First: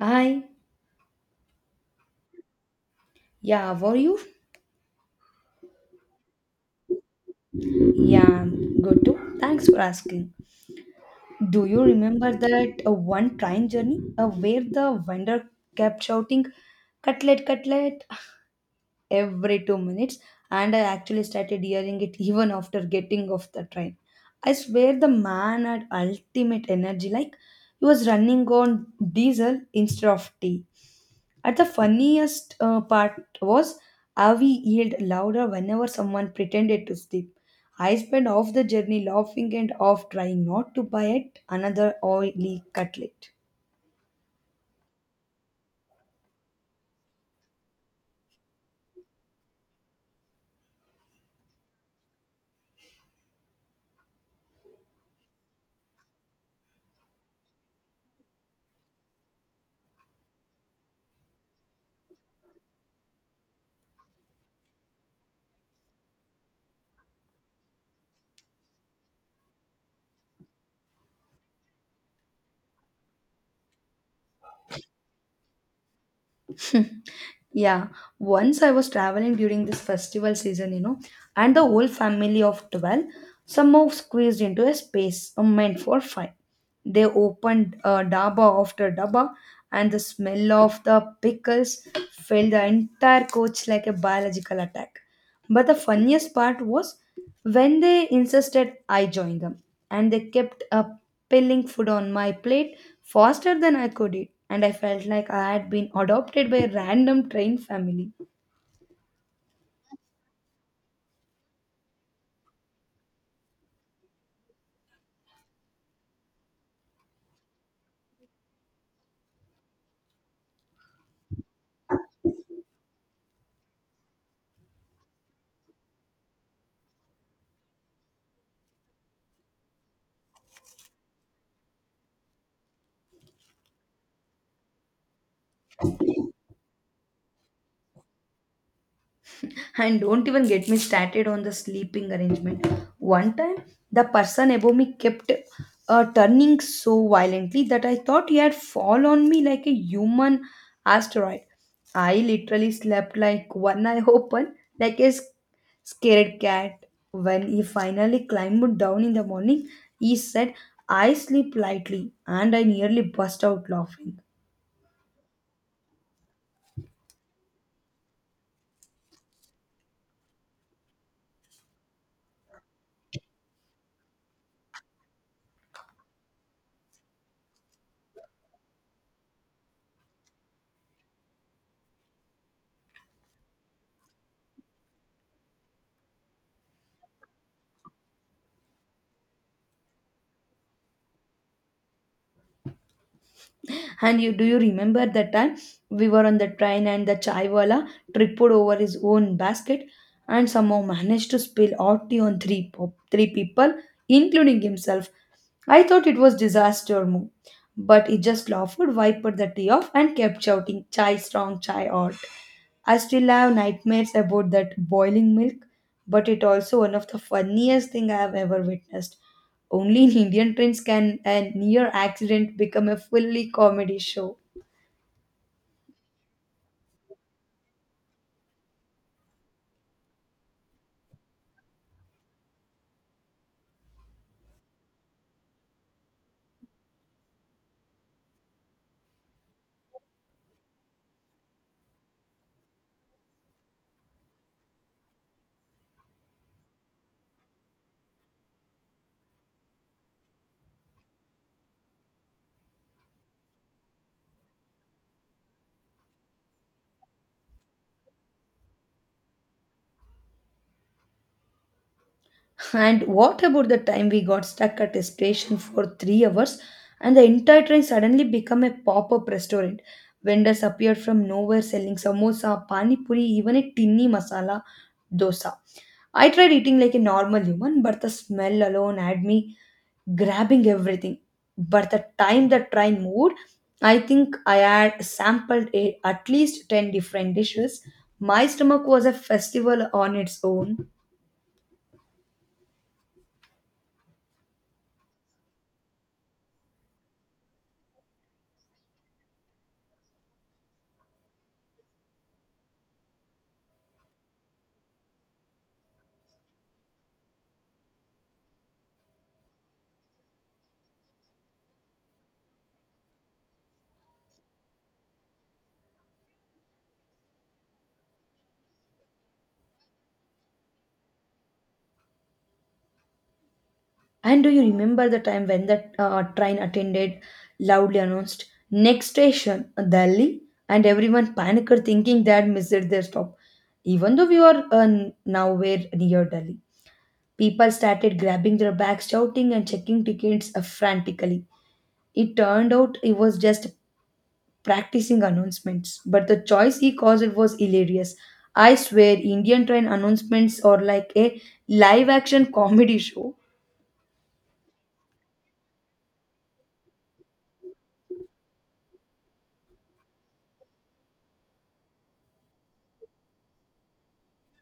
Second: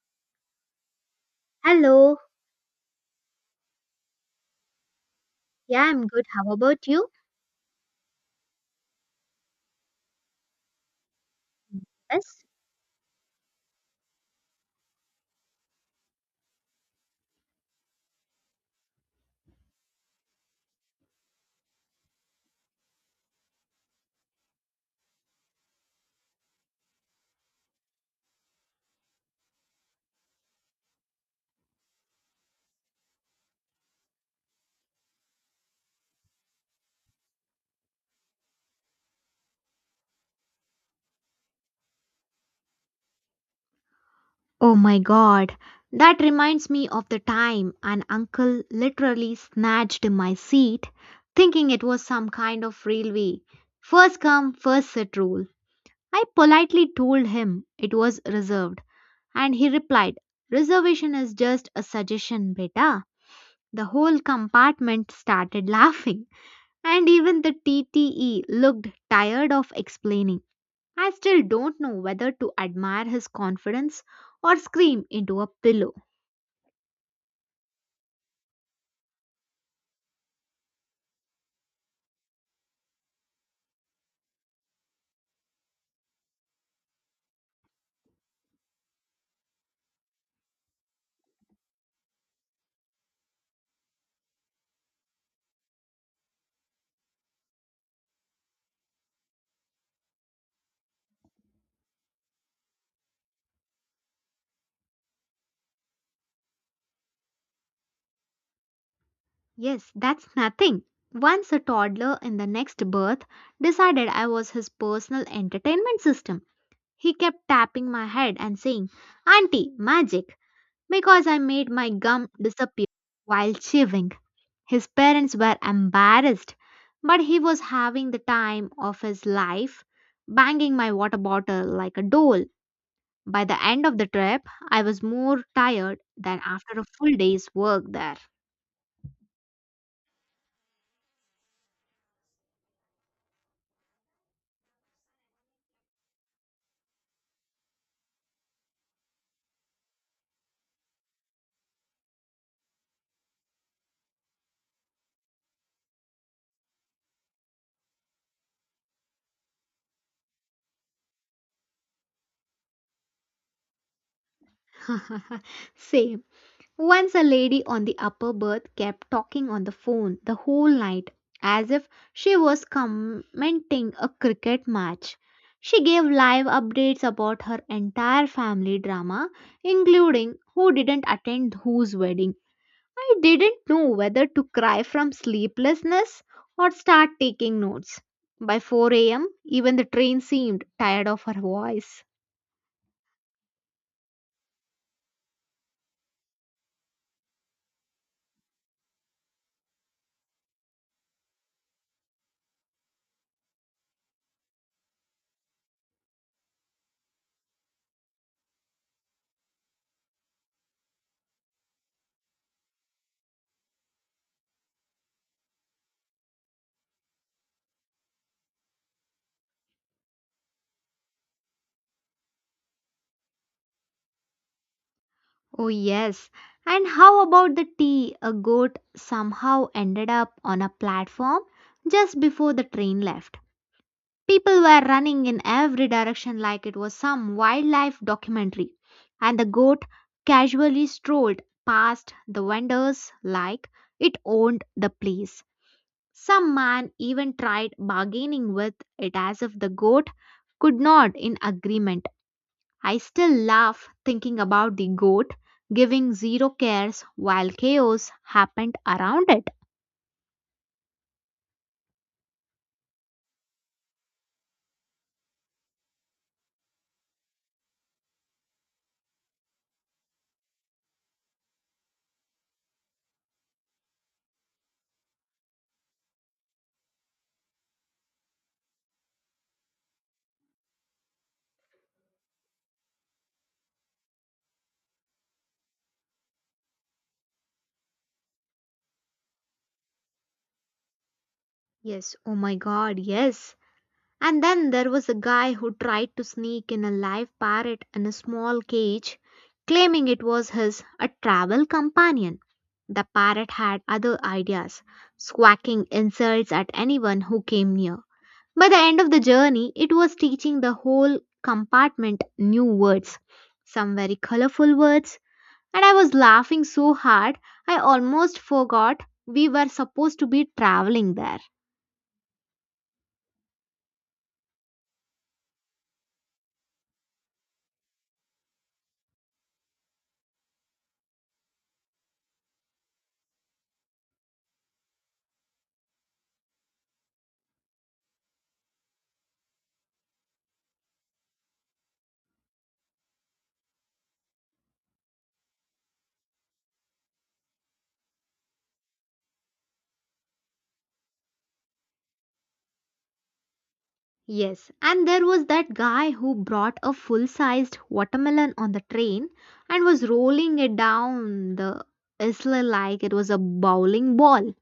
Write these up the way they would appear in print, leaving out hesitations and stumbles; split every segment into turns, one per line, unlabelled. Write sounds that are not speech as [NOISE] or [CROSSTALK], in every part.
Hi,
Hello.
yeah, how are you?
Yeah, I'm good. How about you?
Yeah, I'm good too. Thanks for asking. Do you remember
Yes.
that one train journey where the vendor kept shouting, cutlet, cutlet, every 2 minutes, and I actually started hearing it even after getting off the train? I swear the man had ultimate energy, like he was running on diesel instead of tea. At the funniest part was how he yelled louder whenever someone pretended to sleep. I spent half the journey laughing and half trying not to buy it another oily cutlet.
Oh my god, that reminds me of the time an uncle literally snatched my seat, thinking it was some kind of railway. First come, first sit rule. I politely told him it was reserved, and he replied, "Reservation is just a suggestion, beta." The whole compartment started [LAUGHS] laughing, and even the TTE looked tired of explaining. I still don't know whether to admire his confidence or scream into a pillow.
[LAUGHS] Yeah, once I was traveling during this festival season, you know, and the whole family of 12 somehow squeezed into a space meant for five. They opened daba after daba, and the smell of the pickles filled the entire coach like a biological attack. But the funniest part was when they insisted I join them, and they kept pilling food on my plate faster than I could eat, and I felt like I had been adopted by a random train family.
Yes, that's nothing. Once a toddler in the next birth decided I was his personal entertainment system. He kept tapping my head and saying, "Auntie, magic," because I made my gum disappear while chewing. His parents were embarrassed, but he was having the time of his life, banging my water bottle like a doll. By the end of the trip, I was more tired than after a full day's work there.
And don't even get me started on the sleeping arrangement. One time, the person above me kept turning so violently that I thought he had fallen on me like a human asteroid. I literally slept like one eye open, like a scared cat. When he finally climbed down in the morning, he said, I sleep lightly, and I nearly burst out laughing.
[LAUGHS] Same. Once a lady on the upper berth kept talking on the phone the whole night as if she was commenting a cricket match. She gave live updates about her entire family drama, including who didn't attend whose wedding. I didn't know whether to cry from sleeplessness or start taking notes. By 4 a.m., even the train seemed tired of her voice.
And you do you remember that time we were on the train and the chaiwala tripped over his own basket and somehow managed to spill hot tea on three people, including himself? I thought it was disaster move, but he just laughed, wiped the tea off, and kept shouting, "Chai strong, chai hot." I still have nightmares about that boiling milk, but it also one of the funniest thing I have ever witnessed. Only in Indian trains can a near accident become a fully comedy show.
Oh, yes. And how about the tea? A goat somehow ended up on a platform just before the train left. People were running in every direction like it was some wildlife documentary, and the goat casually strolled past the vendors like it owned the place. Some man even tried bargaining with it as if the goat could nod in agreement. I still laugh thinking about the goat giving zero cares while chaos happened around it.
And what about the time we got stuck at a station for 3 hours and the entire train suddenly became a pop up restaurant? Vendors appeared from nowhere selling samosa, pani puri, even a tinny masala dosa. I tried eating like a normal human, but the smell alone had me grabbing everything. But the time the train moved, I think I had sampled a, at least 10 different dishes. My stomach was a festival on its own.
Yes, oh my god, yes. And then there was a guy who tried to sneak in a live parrot in a small cage, claiming it was his a travel companion. The parrot had other ideas, squawking insults at anyone who came near. By the end of the journey, it was teaching the whole compartment new words, some very colorful words, and I was laughing so hard I almost forgot we were supposed to be traveling there.
And do you remember the time when the train attended loudly announced next station Delhi, and everyone panicked thinking they had missed their stop, even though we were nowhere near Delhi? People started grabbing their bags, shouting and checking tickets frantically. It turned out he was just practicing announcements, but the choice he caused was hilarious. I swear Indian train announcements are like a live action comedy show.
Yes, and there was that guy who brought a full sized watermelon on the train and was rolling it down the isla like it was a bowling ball.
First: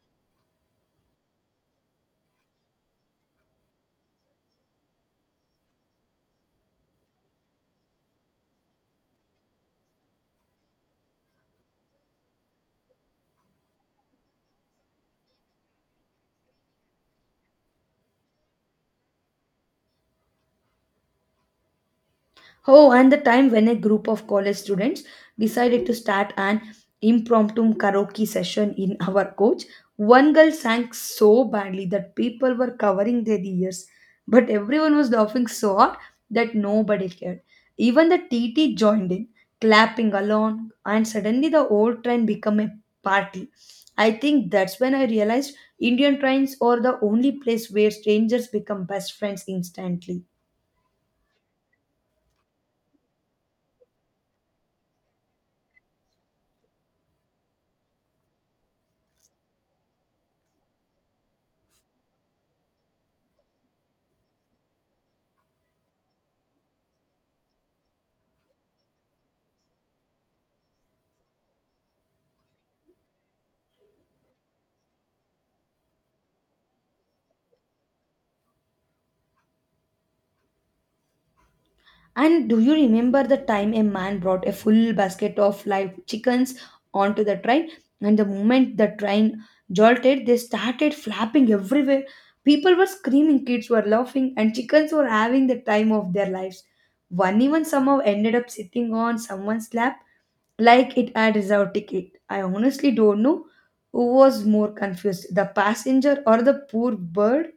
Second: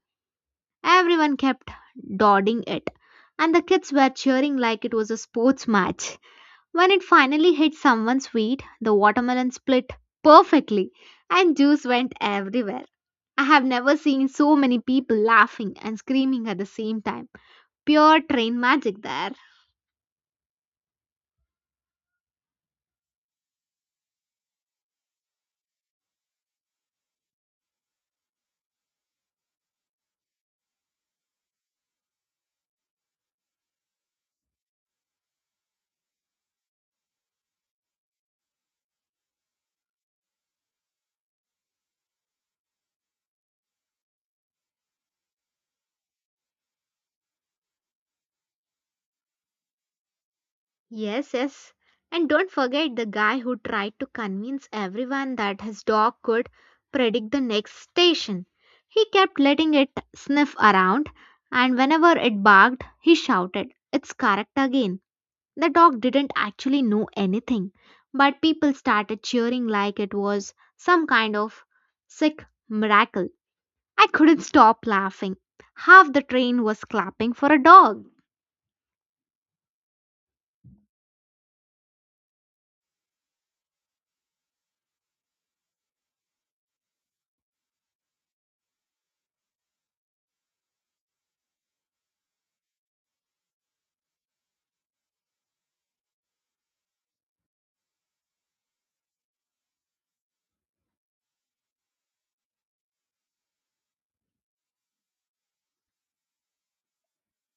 Everyone kept dodging it, and the kids were cheering like it was a sports match. When it finally hit someone's feet, the watermelon split perfectly and juice went everywhere. I have never seen so many people laughing and screaming at the same time. Pure train magic there.
Oh, and the time when a group of college students decided to start an impromptu karaoke session in our coach. One girl sang so badly that people were covering their ears, but everyone was laughing so hard that nobody cared. Even the TT joined in, clapping along, and suddenly the old train became a party. I think that's when I realized Indian trains are the only place where strangers become best friends instantly.
Yes, yes. And don't forget the guy who tried to convince everyone that his dog could predict the next station. He kept letting it sniff around, and whenever it barked, he shouted, "It's correct again." The dog didn't actually know anything, but people started cheering like it was some kind of sick miracle. I couldn't stop laughing. Half the train was clapping for a dog.
And do you remember the time a man brought a full basket of live chickens onto the train? And the moment the train jolted, they started flapping everywhere. People were screaming, kids were laughing, and chickens were having the time of their lives. One even somehow ended up sitting on someone's lap like it had reserved ticket. I honestly don't know who was more confused, the passenger or the poor bird.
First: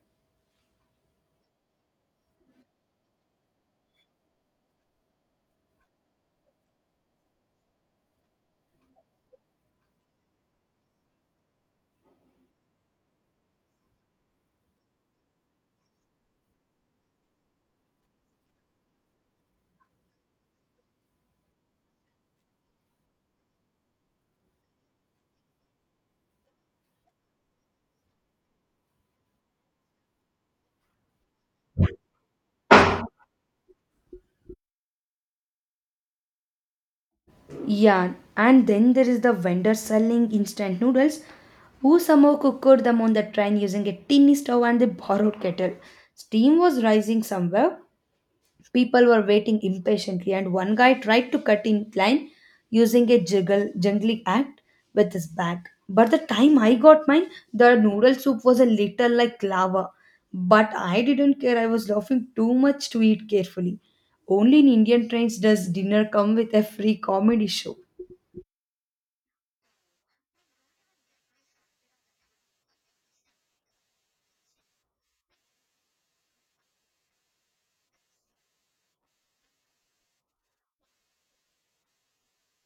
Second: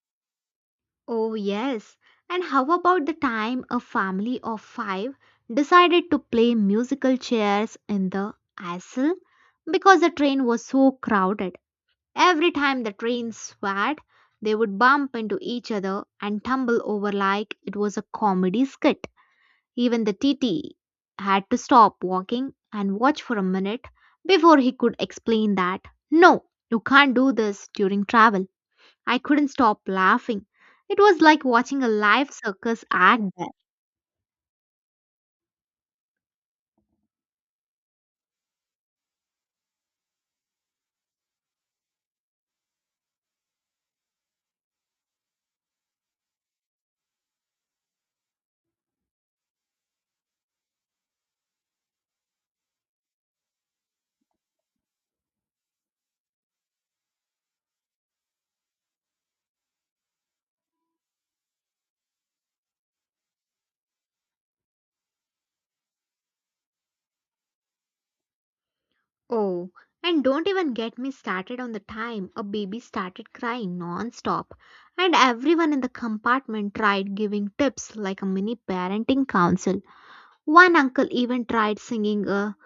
Oh, yes. And how about the time a family of five decided to play musical chairs in the aisle because the train was so crowded? Every time the trains swayed, they would bump into each other and tumble over like it was a comedy skit. Even the TT had to stop walking and watch for a minute before he could explain that, no, you can't do this during travel. I couldn't stop laughing. It was like watching a live circus act there.
Yeah, and then there is the vendor selling instant noodles who somehow cooked them on the train using a tiny stove and a borrowed kettle. Steam was rising somewhere. People were waiting impatiently, and one guy tried to cut in line using a juggle, jungling act with his bag. But the time I got mine, the noodle soup was a little like lava. But I didn't care, I was laughing too much to eat carefully. Only in Indian trains does dinner come with a free comedy show.
Oh, and don't even get me started on the time a baby started crying non-stop and everyone in the compartment tried giving tips like a mini parenting council. One uncle even tried singing a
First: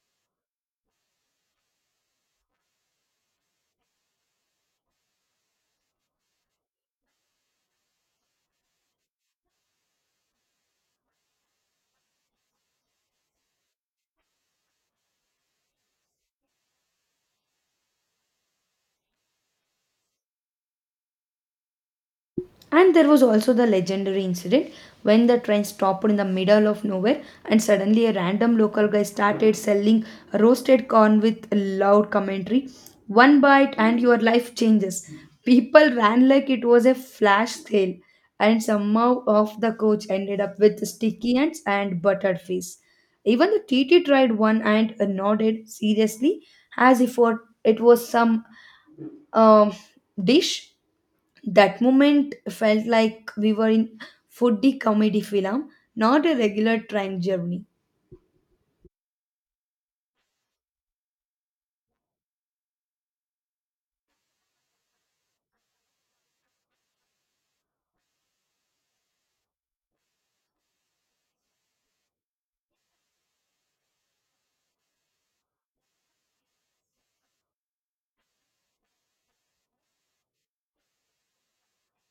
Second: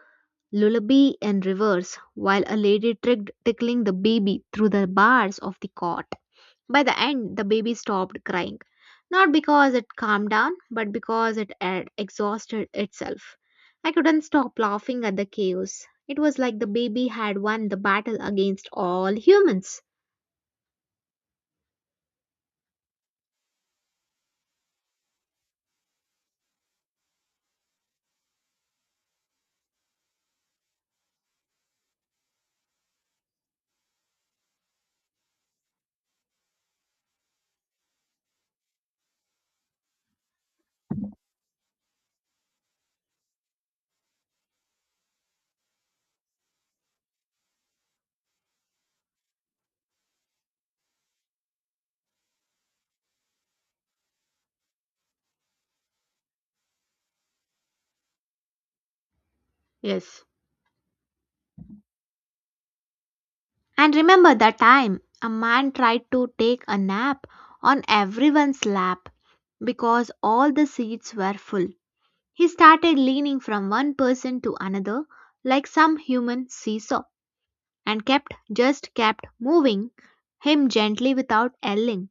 lullaby in reverse while a lady tricked tickling the baby through the bars of the cot. By the end, the baby stopped crying, not because it calmed down, but because it had exhausted itself. I couldn't stop laughing at the chaos. It was like the baby had won the battle against all humans.
And there was also the legendary incident when the train stopped in the middle of nowhere and suddenly a random local guy started selling roasted corn with loud commentary. One bite and your life changes. People ran like it was a flash sale, and somehow off the coach ended up with sticky ants and buttered fish. Even the TT tried one and nodded seriously as if it was some um, dish. That moment felt like we were in foodie comedy film, not a regular train journey.
Yes. And remember that time a man tried to take a nap on everyone's lap because all the seats were full. He started leaning from one person to another like some human seesaw, and kept just kept moving him gently without yelling.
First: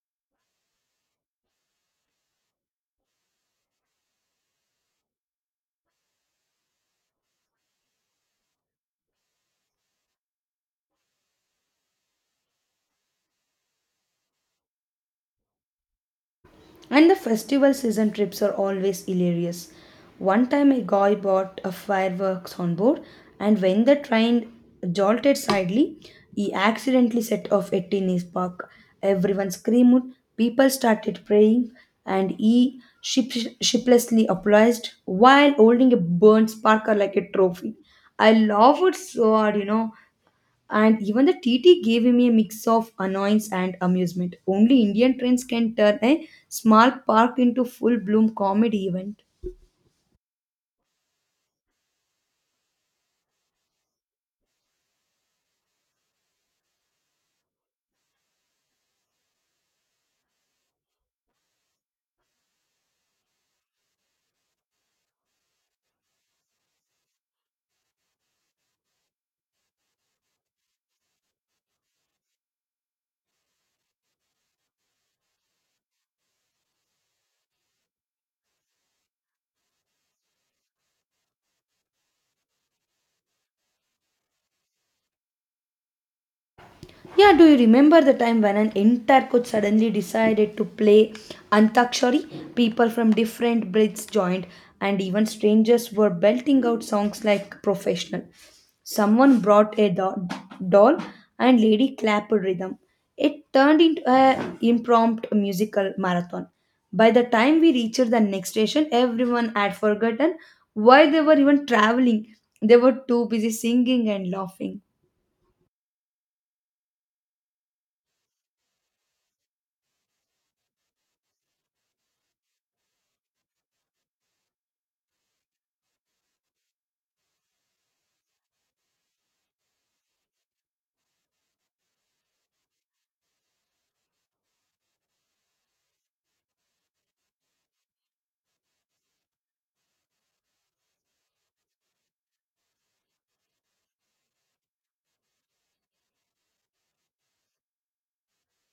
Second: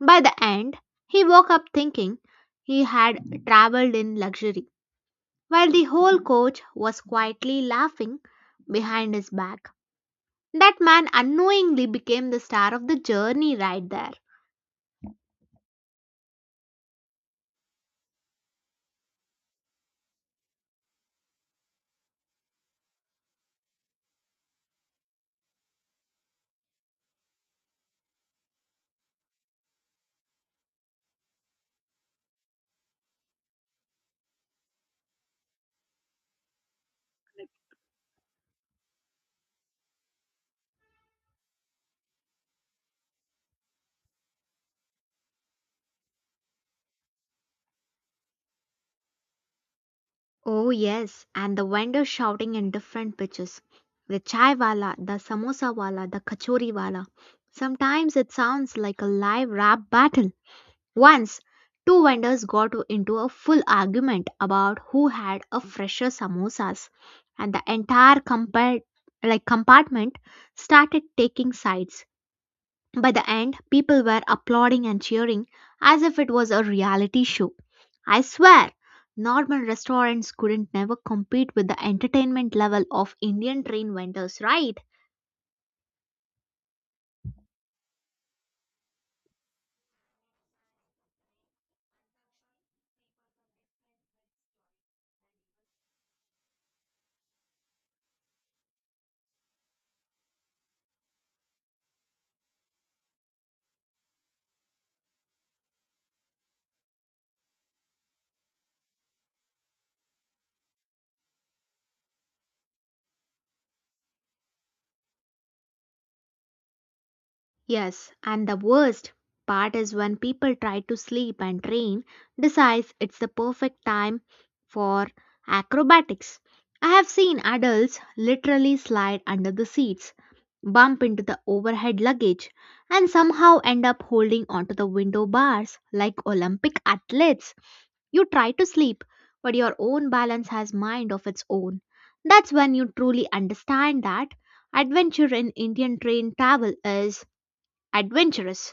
By the end, he woke up thinking he had traveled in luxury, while the whole coach was quietly laughing behind his back. That man unknowingly became the star of the journey right there.
And the festival season trips are always hilarious. One time a guy bought a fireworks on board, and when the train jolted slightly, he accidentally set off a tennis park. Everyone screamed, people started praying, and shiplessly applauded while holding a burnt sparkler like a trophy. I love it so hard, you know, and even the TT gave me a mix of annoyance and amusement. Only Indian trains can turn a small park into full bloom comedy event.
Oh, yes, and the vendors shouting in different pitches, the chai wala, the samosa wala, the kachori wala. Sometimes it sounds like a live rap battle. Once, two vendors got into a full argument about who had a fresher samosas, and the entire compartment started taking sides. By the end, people were applauding and cheering as if it was a reality show. I swear, normal restaurants couldn't never compete with the entertainment level of Indian train vendors, right?
Yeah, do you remember the time when an entire coach suddenly decided to play Antakshari? People from different breeds joined, and even strangers were belting out songs like professional. Someone brought a doll, and lady clapped rhythm. It turned into an impromptu musical marathon. By the time we reached the next station, everyone had forgotten why they were even traveling. They were too busy singing and laughing.
Yes, and the worst part is when people try to sleep and train decides it's the perfect time for acrobatics. I have seen adults literally slide under the seats, bump into the overhead luggage, and somehow end up holding onto the window bars like Olympic athletes. You try to sleep, but your own balance has mind of its own. That's when you truly understand that adventure in Indian train travel is adventurous.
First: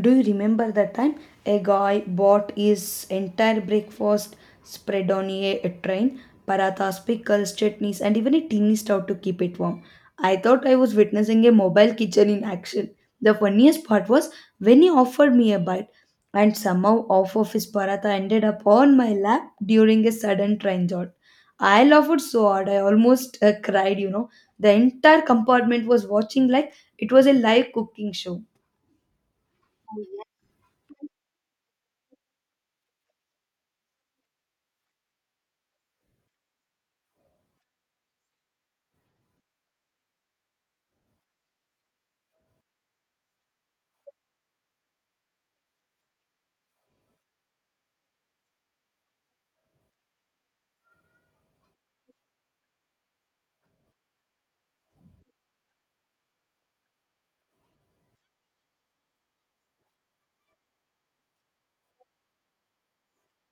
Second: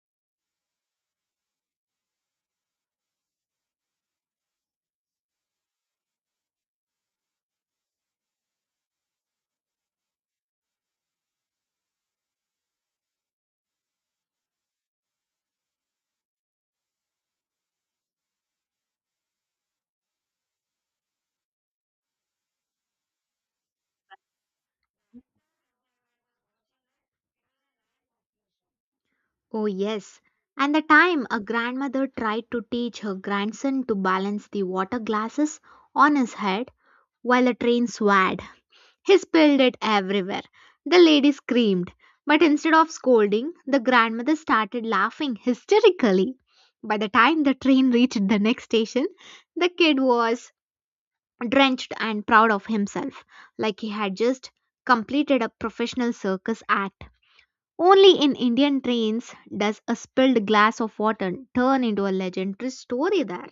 Do you remember that time a guy bought his entire breakfast spread on a train, parathas, pickles, chutneys, and even a teeny stout to keep it warm? I thought I was witnessing a mobile kitchen in action. The funniest part was when he offered me a bite, and somehow half of his paratha ended up on my lap during a sudden train jolt. I laughed so hard I almost cried, you know. The entire compartment was watching like it was a live cooking show.
Oh, yes. And the time a grandmother tried to teach her grandson to balance the water glasses on his head while a train swayed. He spilled it everywhere. The lady screamed, but instead of scolding, the grandmother started laughing hysterically. By the time the train reached the next station, the kid was drenched and proud of himself, like he had just completed a professional circus act. Only in Indian trains does a spilled glass of water turn into a legendary story there.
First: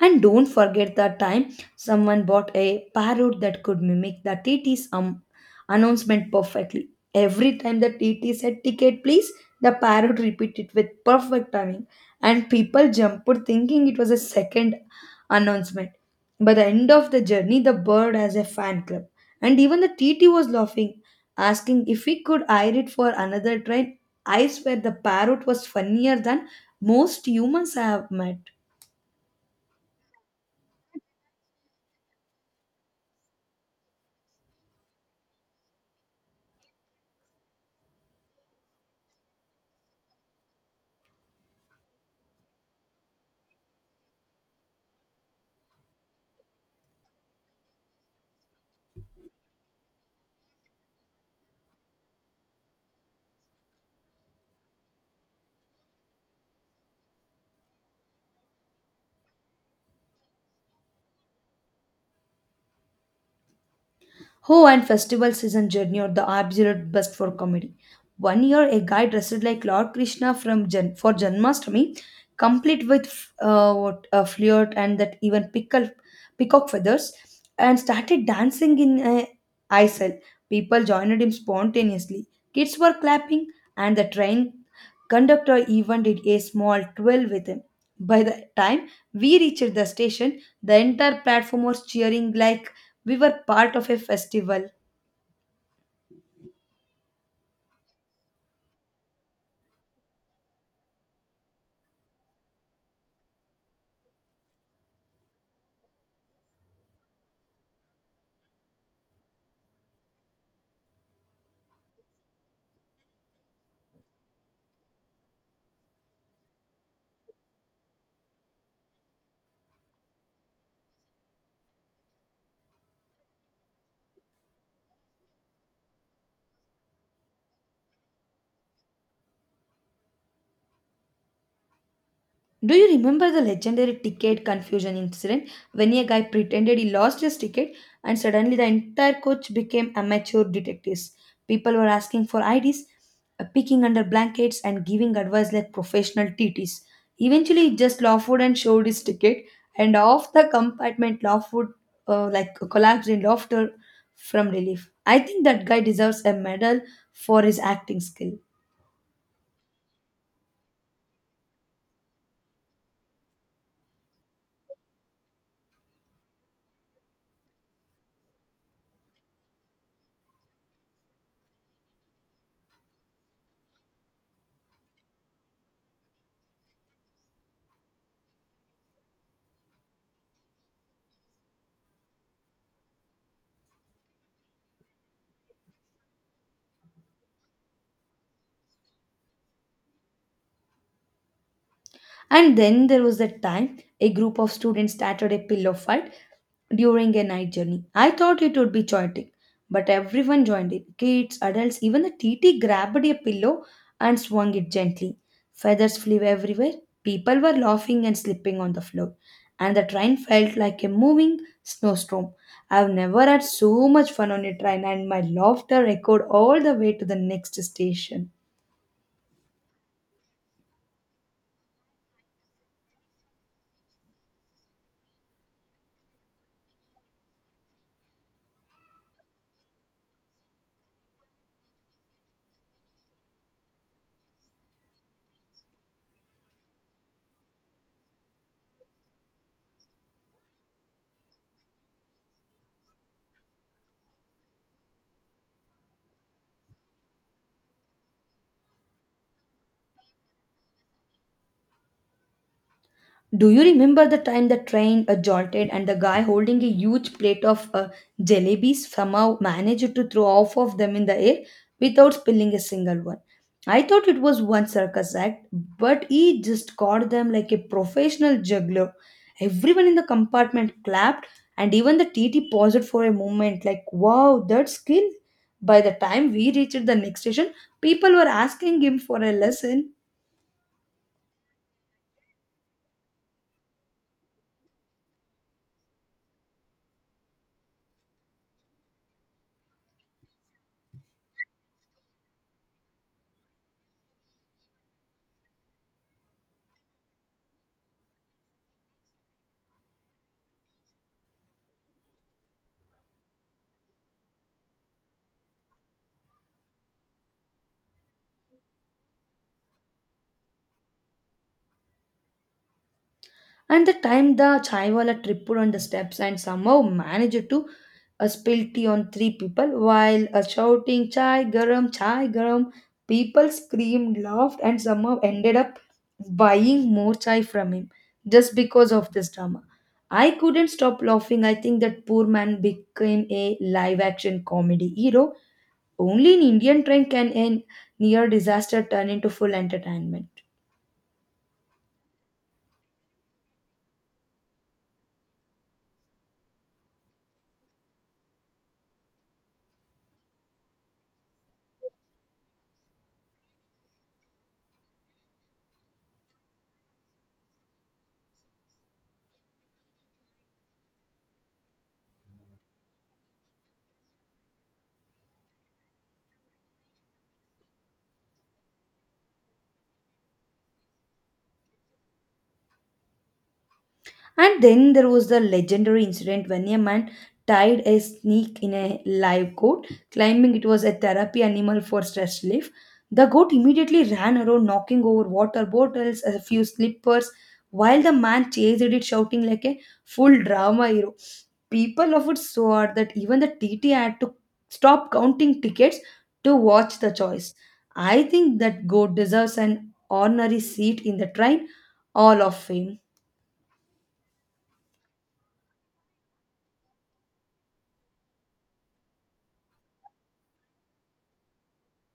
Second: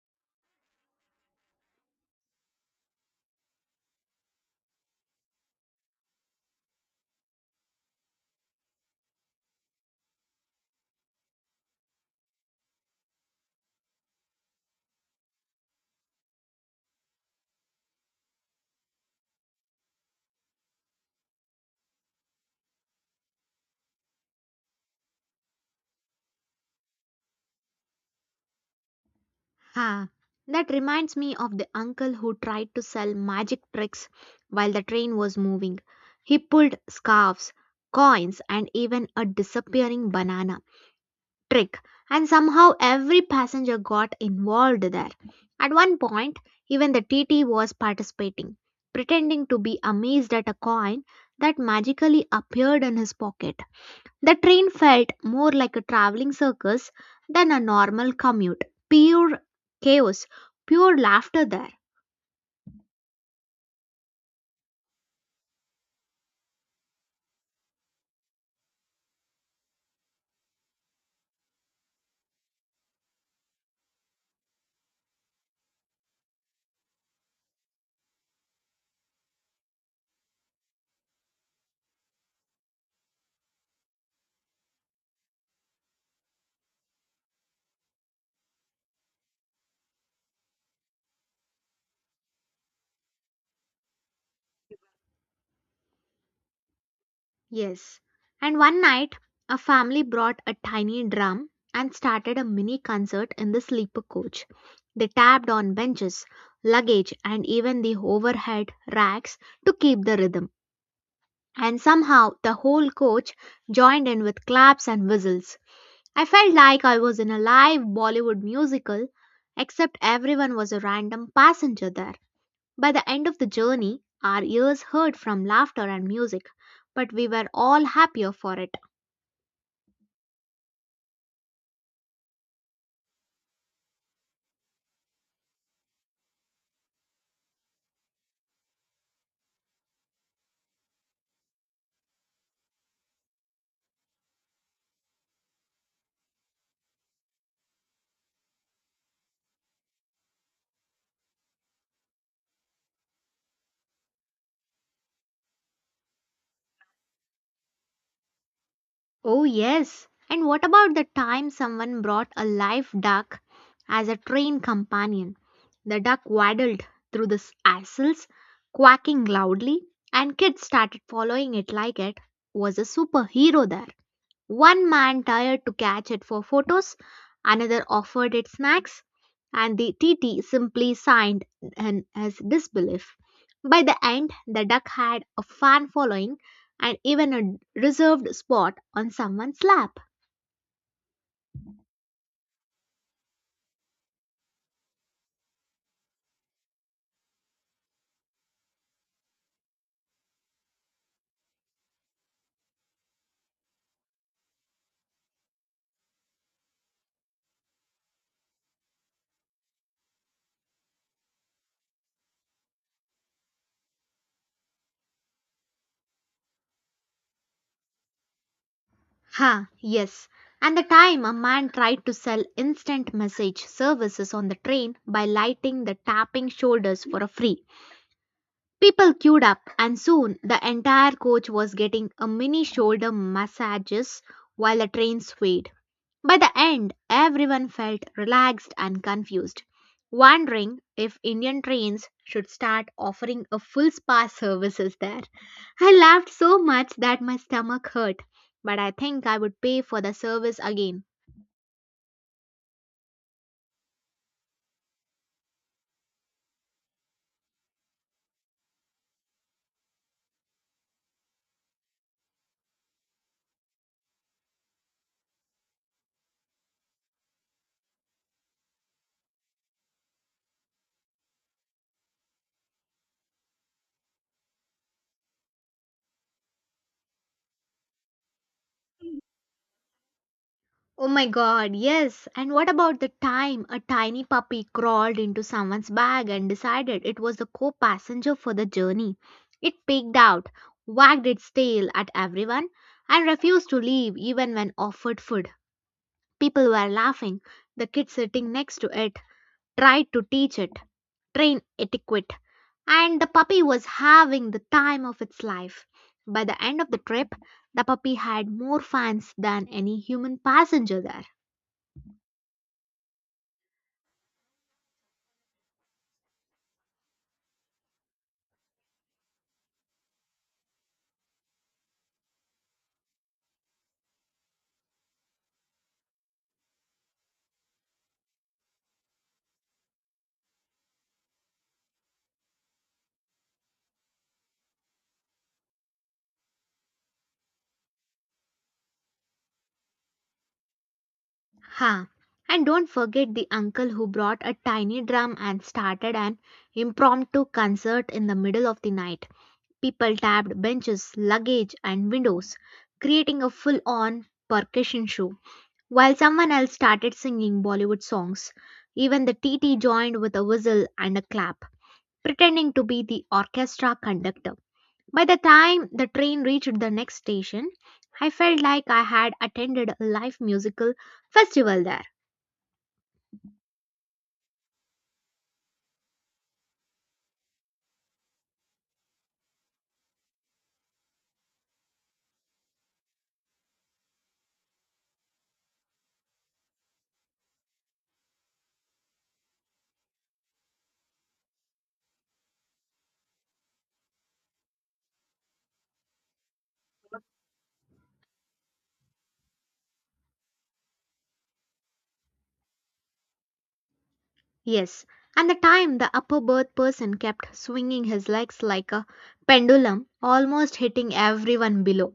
And don't forget that time someone bought a parrot that could mimic the TT's announcement perfectly. Every time the TT said ticket please, the parrot repeated with perfect timing, and people jumped thinking it was a second announcement. By the end of the journey, the bird has a fan club, and even the TT was laughing, asking if he could hire it for another train. I swear the parrot was funnier than most humans I have met.
Huh. That reminds me of the uncle who tried to sell magic tricks while the train was moving. He pulled scarves, coins, and even a disappearing banana trick, and somehow every passenger got involved there. At one point, even the TT was participating, pretending to be amazed at a coin that magically appeared in his pocket. The train felt more like a traveling circus than a normal commute. Pure chaos, pure laughter there.
Oh, and festival season journey are the absolute best for comedy. One year, a guy dressed like Lord Krishna from for Janmashtami, complete with what a flirt and that even pickle peacock feathers, and started dancing in a aisle. People joined him spontaneously. Kids were clapping, and the train conductor even did a small twirl with him. By the time we reached the station, the entire platform was cheering like we were part of a festival.
Yes. And one night, a family brought a tiny drum and started a mini concert in the sleeper coach. They tapped on benches, luggage, and even the overhead racks to keep the rhythm. And somehow the whole coach joined in with claps and whistles. I felt like I was in a live Bollywood musical, except everyone was a random passenger there. By the end of the journey, our ears heard from laughter and music, but we were all happier for it.
Do you remember the legendary ticket confusion incident when a guy pretended he lost his ticket and suddenly the entire coach became amateur detectives? People were asking for IDs, peeking under blankets, and giving advice like professional TTs. Eventually, he just Lawford and showed his ticket, and off the compartment Lawford like collapsed in laughter from relief. I think that guy deserves a medal for his acting skill.
Oh, yes. And what about the time someone brought a live duck as a train companion? The duck waddled through the aisles, quacking loudly, and kids started following it like it was a superhero there. One man tired to catch it for photos, another offered it snacks, and the TT simply signed in his disbelief. By the end, the duck had a fan following and even a reserved spot on someone's lap.
And then there was that time a group of students started a pillow fight during a night journey. I thought it would be chaotic, but everyone joined in kids, adults, even the TT grabbed a pillow and swung it gently. Feathers flew everywhere. People were laughing and slipping on the floor, and the train felt like a moving snowstorm. I've never had so much fun on a train, and my laughter echoed all the way to the next station.
Ha, yes. And the time a man tried to sell instant message services on the train by lighting the tapping shoulders for a free. People queued up, and soon the entire coach was getting a mini shoulder massages while the train swayed. By the end, everyone felt relaxed and confused, wondering if Indian trains should start offering a full spa services there. I laughed so much that my stomach hurt, but I think I would pay for the service again.
Do you remember the time the train jolted and the guy holding a huge plate of jalebis somehow managed to throw off of them in the air without spilling a single one? I thought it was one circus act, but he just caught them like a professional juggler. Everyone in the compartment clapped, and even the TT paused for a moment, like, wow, that skill. By the time we reached the next station, people were asking him for a lesson.
Oh my god, yes. And what about the time a tiny puppy crawled into someone's bag and decided it was the co passenger for the journey? It peeked out, wagged its tail at everyone, and refused to leave even when offered food. People were laughing. The kid sitting next to it tried to teach it train etiquette, and the puppy was having the time of its life. By the end of the trip, the puppy had more fans than any human passenger there.
And the time the chaiwala tripped on the steps and somehow managed to spill tea on three people while shouting chai garam, chai garam. People screamed, laughed, and somehow ended up buying more chai from him just because of this drama. I couldn't stop laughing. I think that poor man became a live action comedy hero. Only in Indian train can a near disaster turn into full entertainment.
Ha! And don't forget the uncle who brought a tiny drum and started an impromptu concert in the middle of the night. People tapped benches, luggage, and windows, creating a full on percussion show, while someone else started singing Bollywood songs. Even the TT joined with a whistle and a clap, pretending to be the orchestra conductor. By the time the train reached the next station, I felt like I had attended a live musical festival there.
And then there was the legendary incident when a man tied a snake in a live goat, claiming it was a therapy animal for stress relief. The goat immediately ran around, knocking over water bottles, a few slippers, while the man chased it, shouting like a full drama hero. People of it so hard that even the TT had to stop counting tickets to watch the choice. I think that goat deserves an honorary seat in the train hall of fame.
Yes, and the time the upper berth person kept swinging his legs like a pendulum, almost hitting everyone below.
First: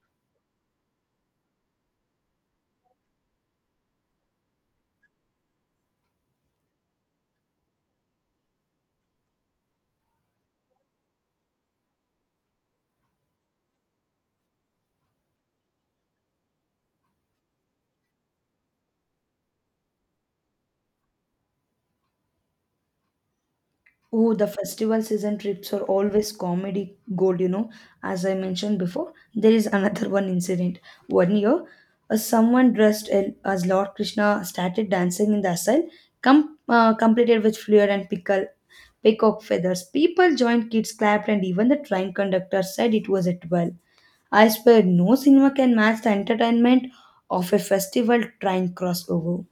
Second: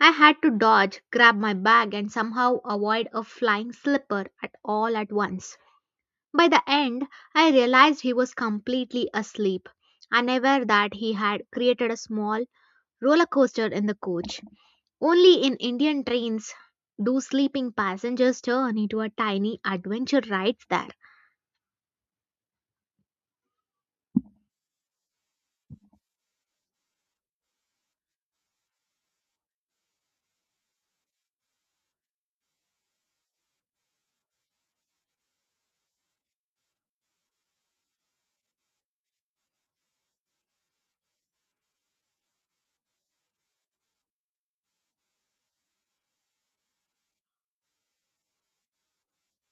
I had to dodge, grab my bag, and somehow avoid a flying slipper at all at once. By the end, I realized he was completely asleep, unaware that he had created a small roller coaster in the coach. Only in Indian trains do sleeping passengers turn into a tiny adventure rides there.
Oh, the festival season trips are always comedy gold, you know. As I mentioned before, there is another [LAUGHS] one incident. 1 year, someone as Lord Krishna started dancing in the asylum, completed with flair and pickle, peacock feathers. People joined, kids clapped, and even the train conductor said it was at well. I swear, no cinema can match the entertainment of a festival train crossover.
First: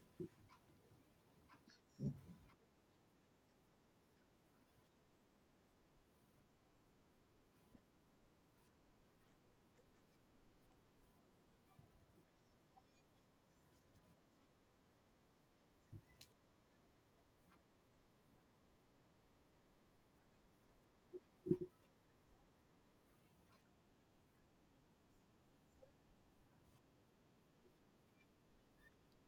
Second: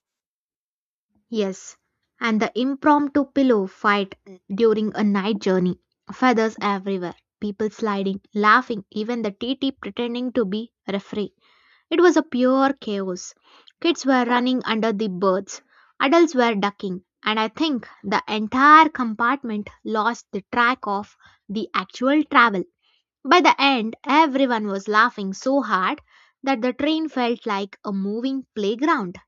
Yes, and the impromptu pillow fight during a night journey. Feathers everywhere, people sliding, laughing, even the TT pretending to be referee. It was a pure chaos. Kids were running under the birds, adults were ducking, and I think the entire compartment lost the track of the actual travel. By the end, everyone was laughing so hard that the train felt like a moving playground.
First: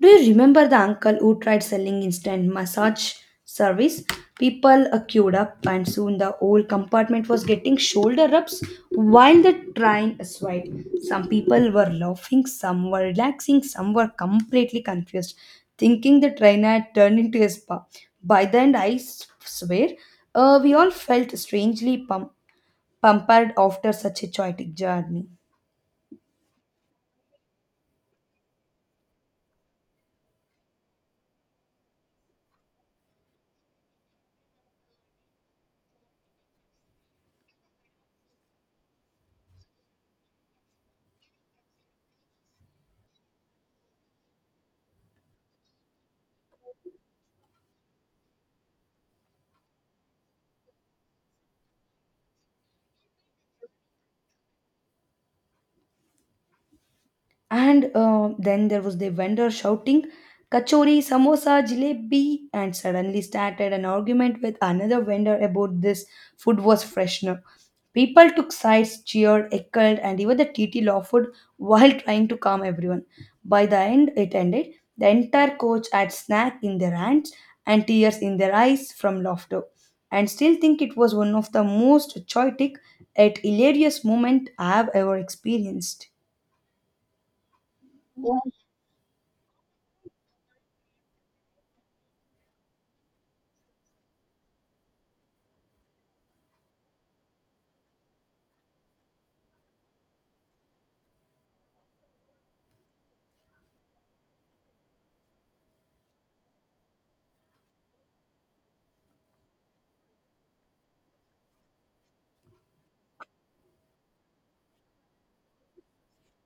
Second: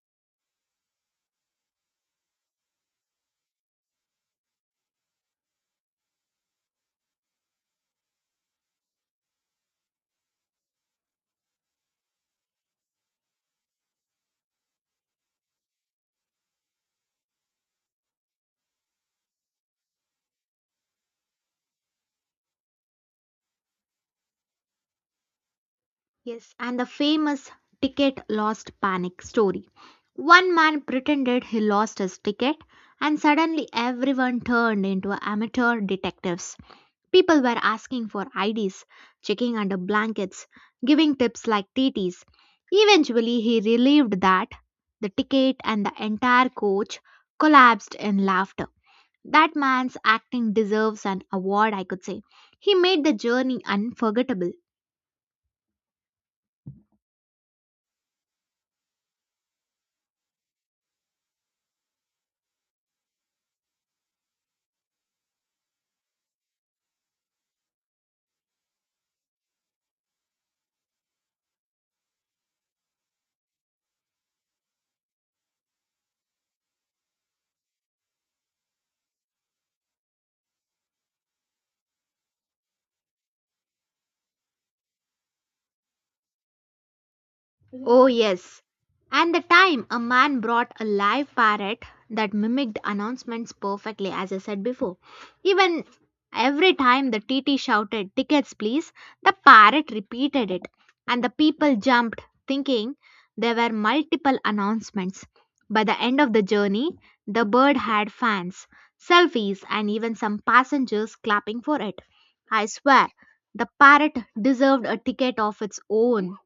Do you remember the uncle who tried selling instant massage service? People queued up, and soon the whole compartment was getting shoulder rubs while the train swayed. Some people were laughing, some were relaxing, some were completely confused, thinking the train had turned into a spa. By the end, we all felt strangely pampered after such a chaotic journey.
Yes, and the famous ticket lost panic story. One man pretended he lost his ticket, and suddenly everyone turned into amateur detectives. People were asking for IDs, checking under blankets, giving tips like TTs. Eventually, he relieved that the ticket and the entire coach collapsed in laughter. That man's acting deserves an award, I could say. He made the journey unforgettable.
And Then there was the vendor shouting, Kachori, samosa, jalebi, and suddenly started an argument with another vendor about this food was freshener. People took sides, cheered, heckled, and even the TT laughed [LAUGHS] while trying to calm everyone. By the end, it ended. The entire coach had snack in their hands and tears in their eyes from laughter, and still think it was one of the most chaotic yet hilarious moment I have ever experienced.
Oh, yes. And the time a man brought a live parrot that mimicked announcements perfectly, as I said before. Even every time the TT shouted, Tickets, please, the parrot repeated it, and the people jumped, thinking there were multiple announcements. By the end of the journey, the bird had fans, selfies, and even some passengers clapping for it. I swear, the parrot deserved a ticket of its own.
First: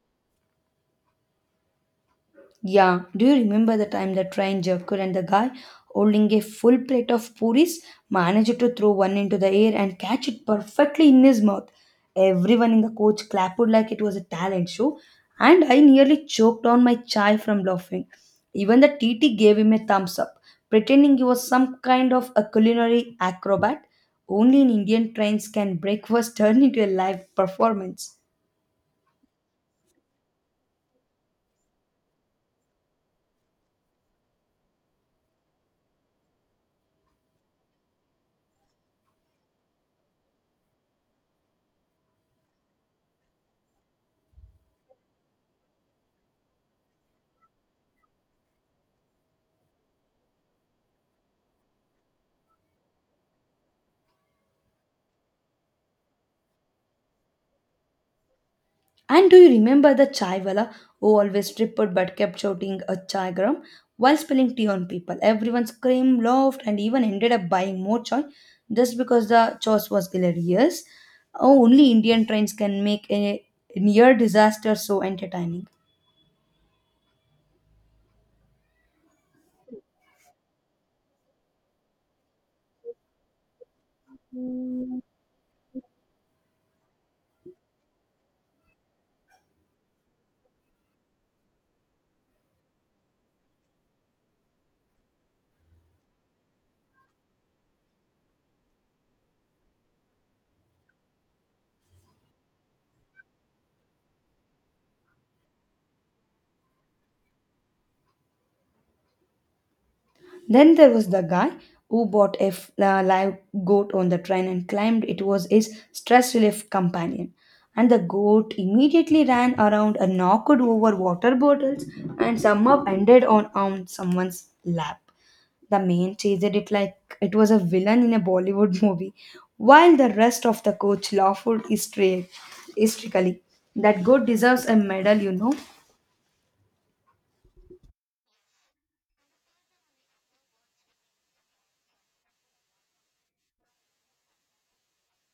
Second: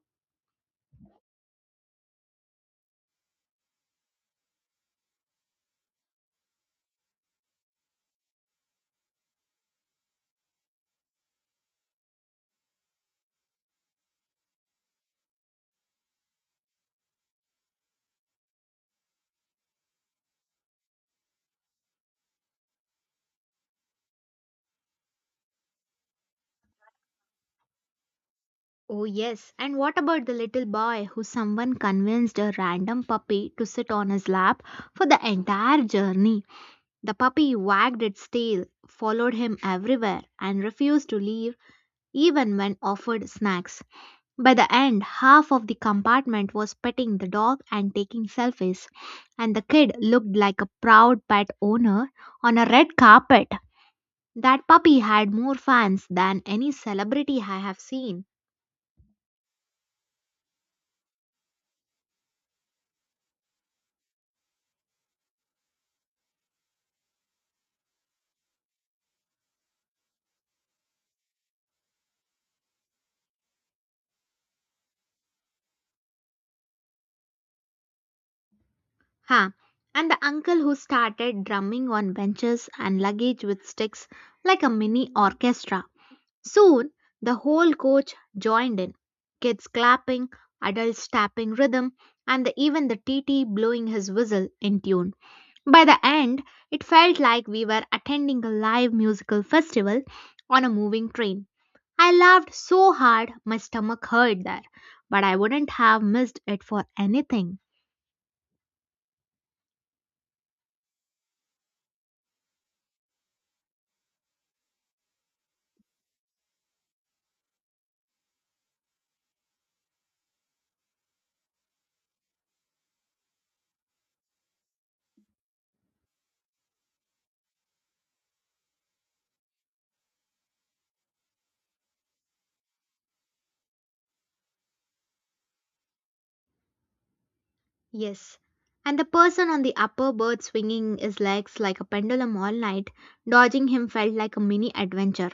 Yeah, do you remember the time the train joker and the guy holding a full plate of puris managed to throw one into the air and catch it perfectly in his mouth? Everyone in the coach clapped like it was a talent show, and I nearly choked on my chai from laughing. Even the TT gave him a thumbs up, pretending he was some kind of a culinary acrobat. Only in Indian trains can breakfast [LAUGHS] turn into a live performance.
Oh, yes. And what about the little boy who someone convinced a random puppy to sit on his lap for the entire journey? The puppy wagged its tail, followed him everywhere, and refused to leave even when offered snacks. By the end, half of the compartment was petting the dog and taking selfies, and the kid looked like a proud pet owner on a red carpet. That puppy had more fans than any celebrity I have seen.
And do you remember the chai wala who always tripped but kept shouting a chai gram while spilling tea on people? Everyone screamed, laughed, and even ended up buying more chai just because the choice was hilarious. Oh, only Indian trains can make a near disaster so entertaining.
Huh. And the uncle who started drumming on benches and luggage with sticks like a mini orchestra. Soon, the whole coach joined in kids clapping, adults tapping rhythm, even the TT blowing his whistle in tune. By the end, it felt like we were attending a live musical festival on a moving train. I laughed so hard my stomach hurt there, but I wouldn't have missed it for anything.
Then there was the guy who bought a live goat on the train and claimed it was his stress relief companion. And the goat immediately ran around and knocked over water bottles and somehow ended on someone's lap. The man chased it like it was a villain in a Bollywood movie, while the rest of the coach laughed hysterically. That goat deserves a medal, you know.
Yes. And the person on the upper berth swinging his legs like a pendulum all night, dodging him felt like a mini adventure.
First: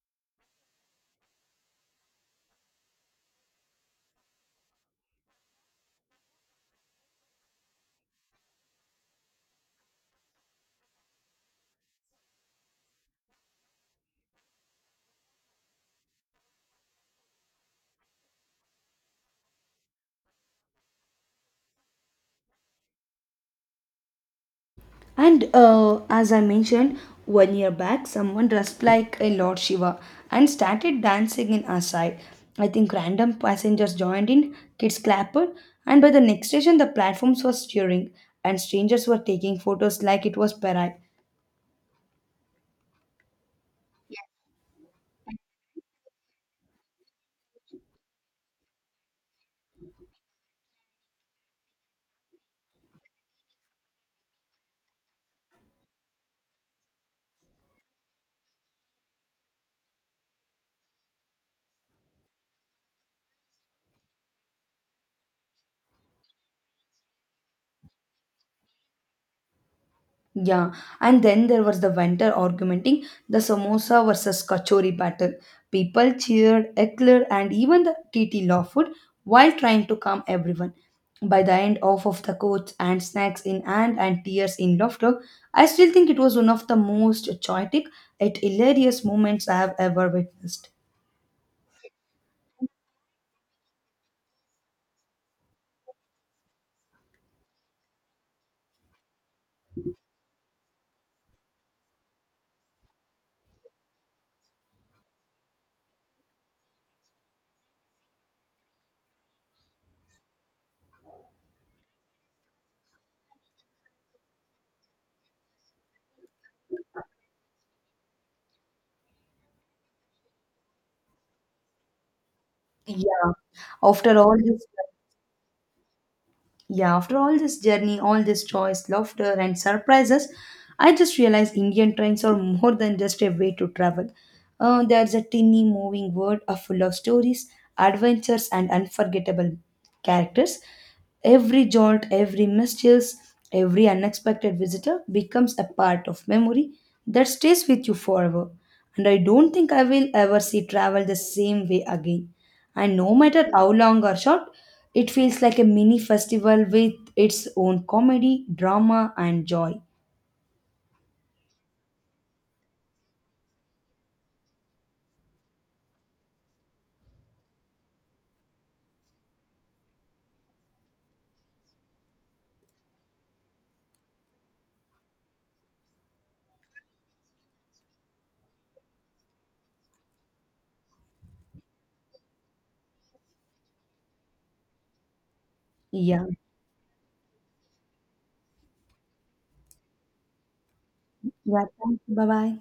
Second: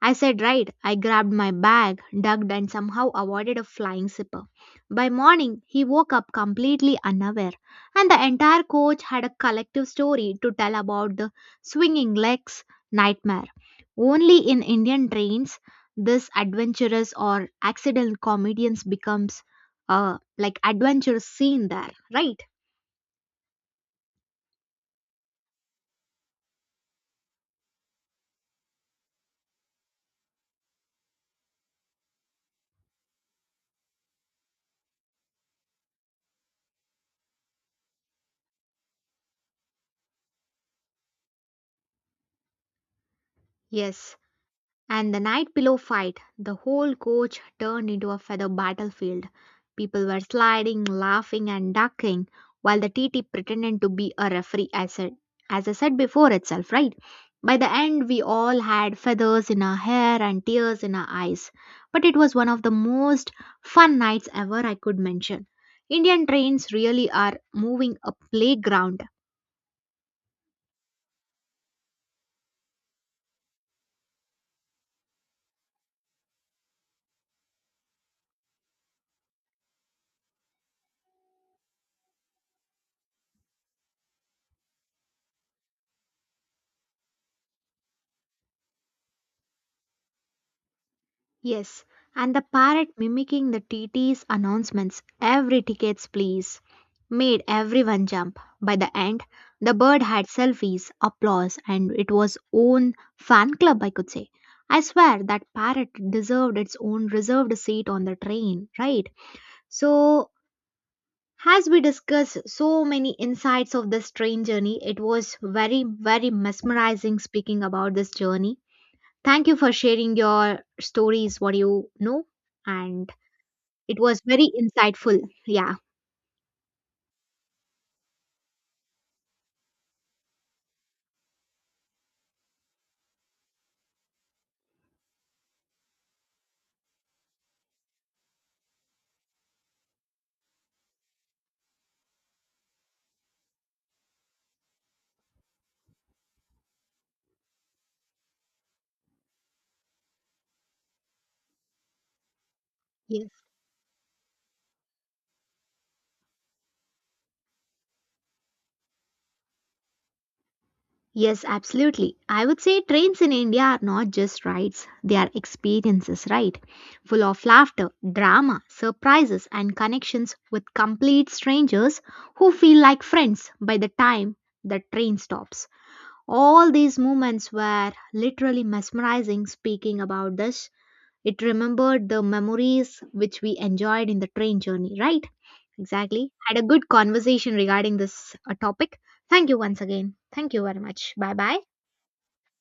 I said right. I grabbed my bag, ducked, and somehow avoided a flying zipper. By morning, he woke up completely unaware, and the entire coach had a collective story to tell about the swinging legs nightmare. Only in Indian trains, this adventurous or accidental comedians becomes a like adventure scene there, right?
And As I mentioned, 1 year back, someone dressed like a Lord Shiva and started dancing in our side. I think random passengers joined in, kids clapped, and by the next station, the platforms were cheering, and strangers were taking photos like it was parade.
Yes. And the night pillow fight, the whole coach turned into a feather battlefield. People were sliding, laughing, and ducking while the TT pretended to be a referee, as I said before itself, right? By the end, we all had feathers in our hair and tears in our eyes. But it was one of the most fun nights ever I could mention. Indian trains really are moving a playground.
Yeah, and then there was the vendor argumenting the samosa versus kachori battle. People cheered, eclair, and even the TT law food while trying to calm everyone. By the end, off of the coats and snacks in hand and tears in laughter, I still think it was one of the most chaotic yet hilarious moments I have ever witnessed.
Yes, and the parrot mimicking the TT's announcements, every tickets please, made everyone jump. By the end, the bird had selfies, applause, and it was own fan club, I could say. I swear that parrot deserved its own reserved seat on the train, right? So, as we discussed so many insights of this train journey, it was very, very mesmerizing speaking about this journey. Thank you for sharing your stories, what you know, and
Yeah,
it
after
was
all
very
this.
insightful. Yeah.
Yeah, after all this journey, all this choice, laughter, and surprises, I just realized Indian trains are more than just a way to travel. There's a tiny moving world of full of stories, adventures, and unforgettable characters. Every jolt, every mischief, every unexpected visitor becomes a part of memory that stays with you forever. And I don't think I will ever see travel the same way again. And no
Yes.
matter how long or short, it feels like a mini festival with its own comedy, drama, and joy.
Yes, absolutely. I would say trains in India are not just rides, they are experiences, right? Full of laughter, drama, surprises, and connections with complete strangers who feel like friends by the time the train stops. All these moments were literally mesmerizing speaking about this. It remembered the memories which we enjoyed in the train journey, right?
Yeah.
Exactly. Had a good conversation regarding this topic. Thank you once again. Thank you very much. Bye bye.
Yeah. Thank you. Bye bye.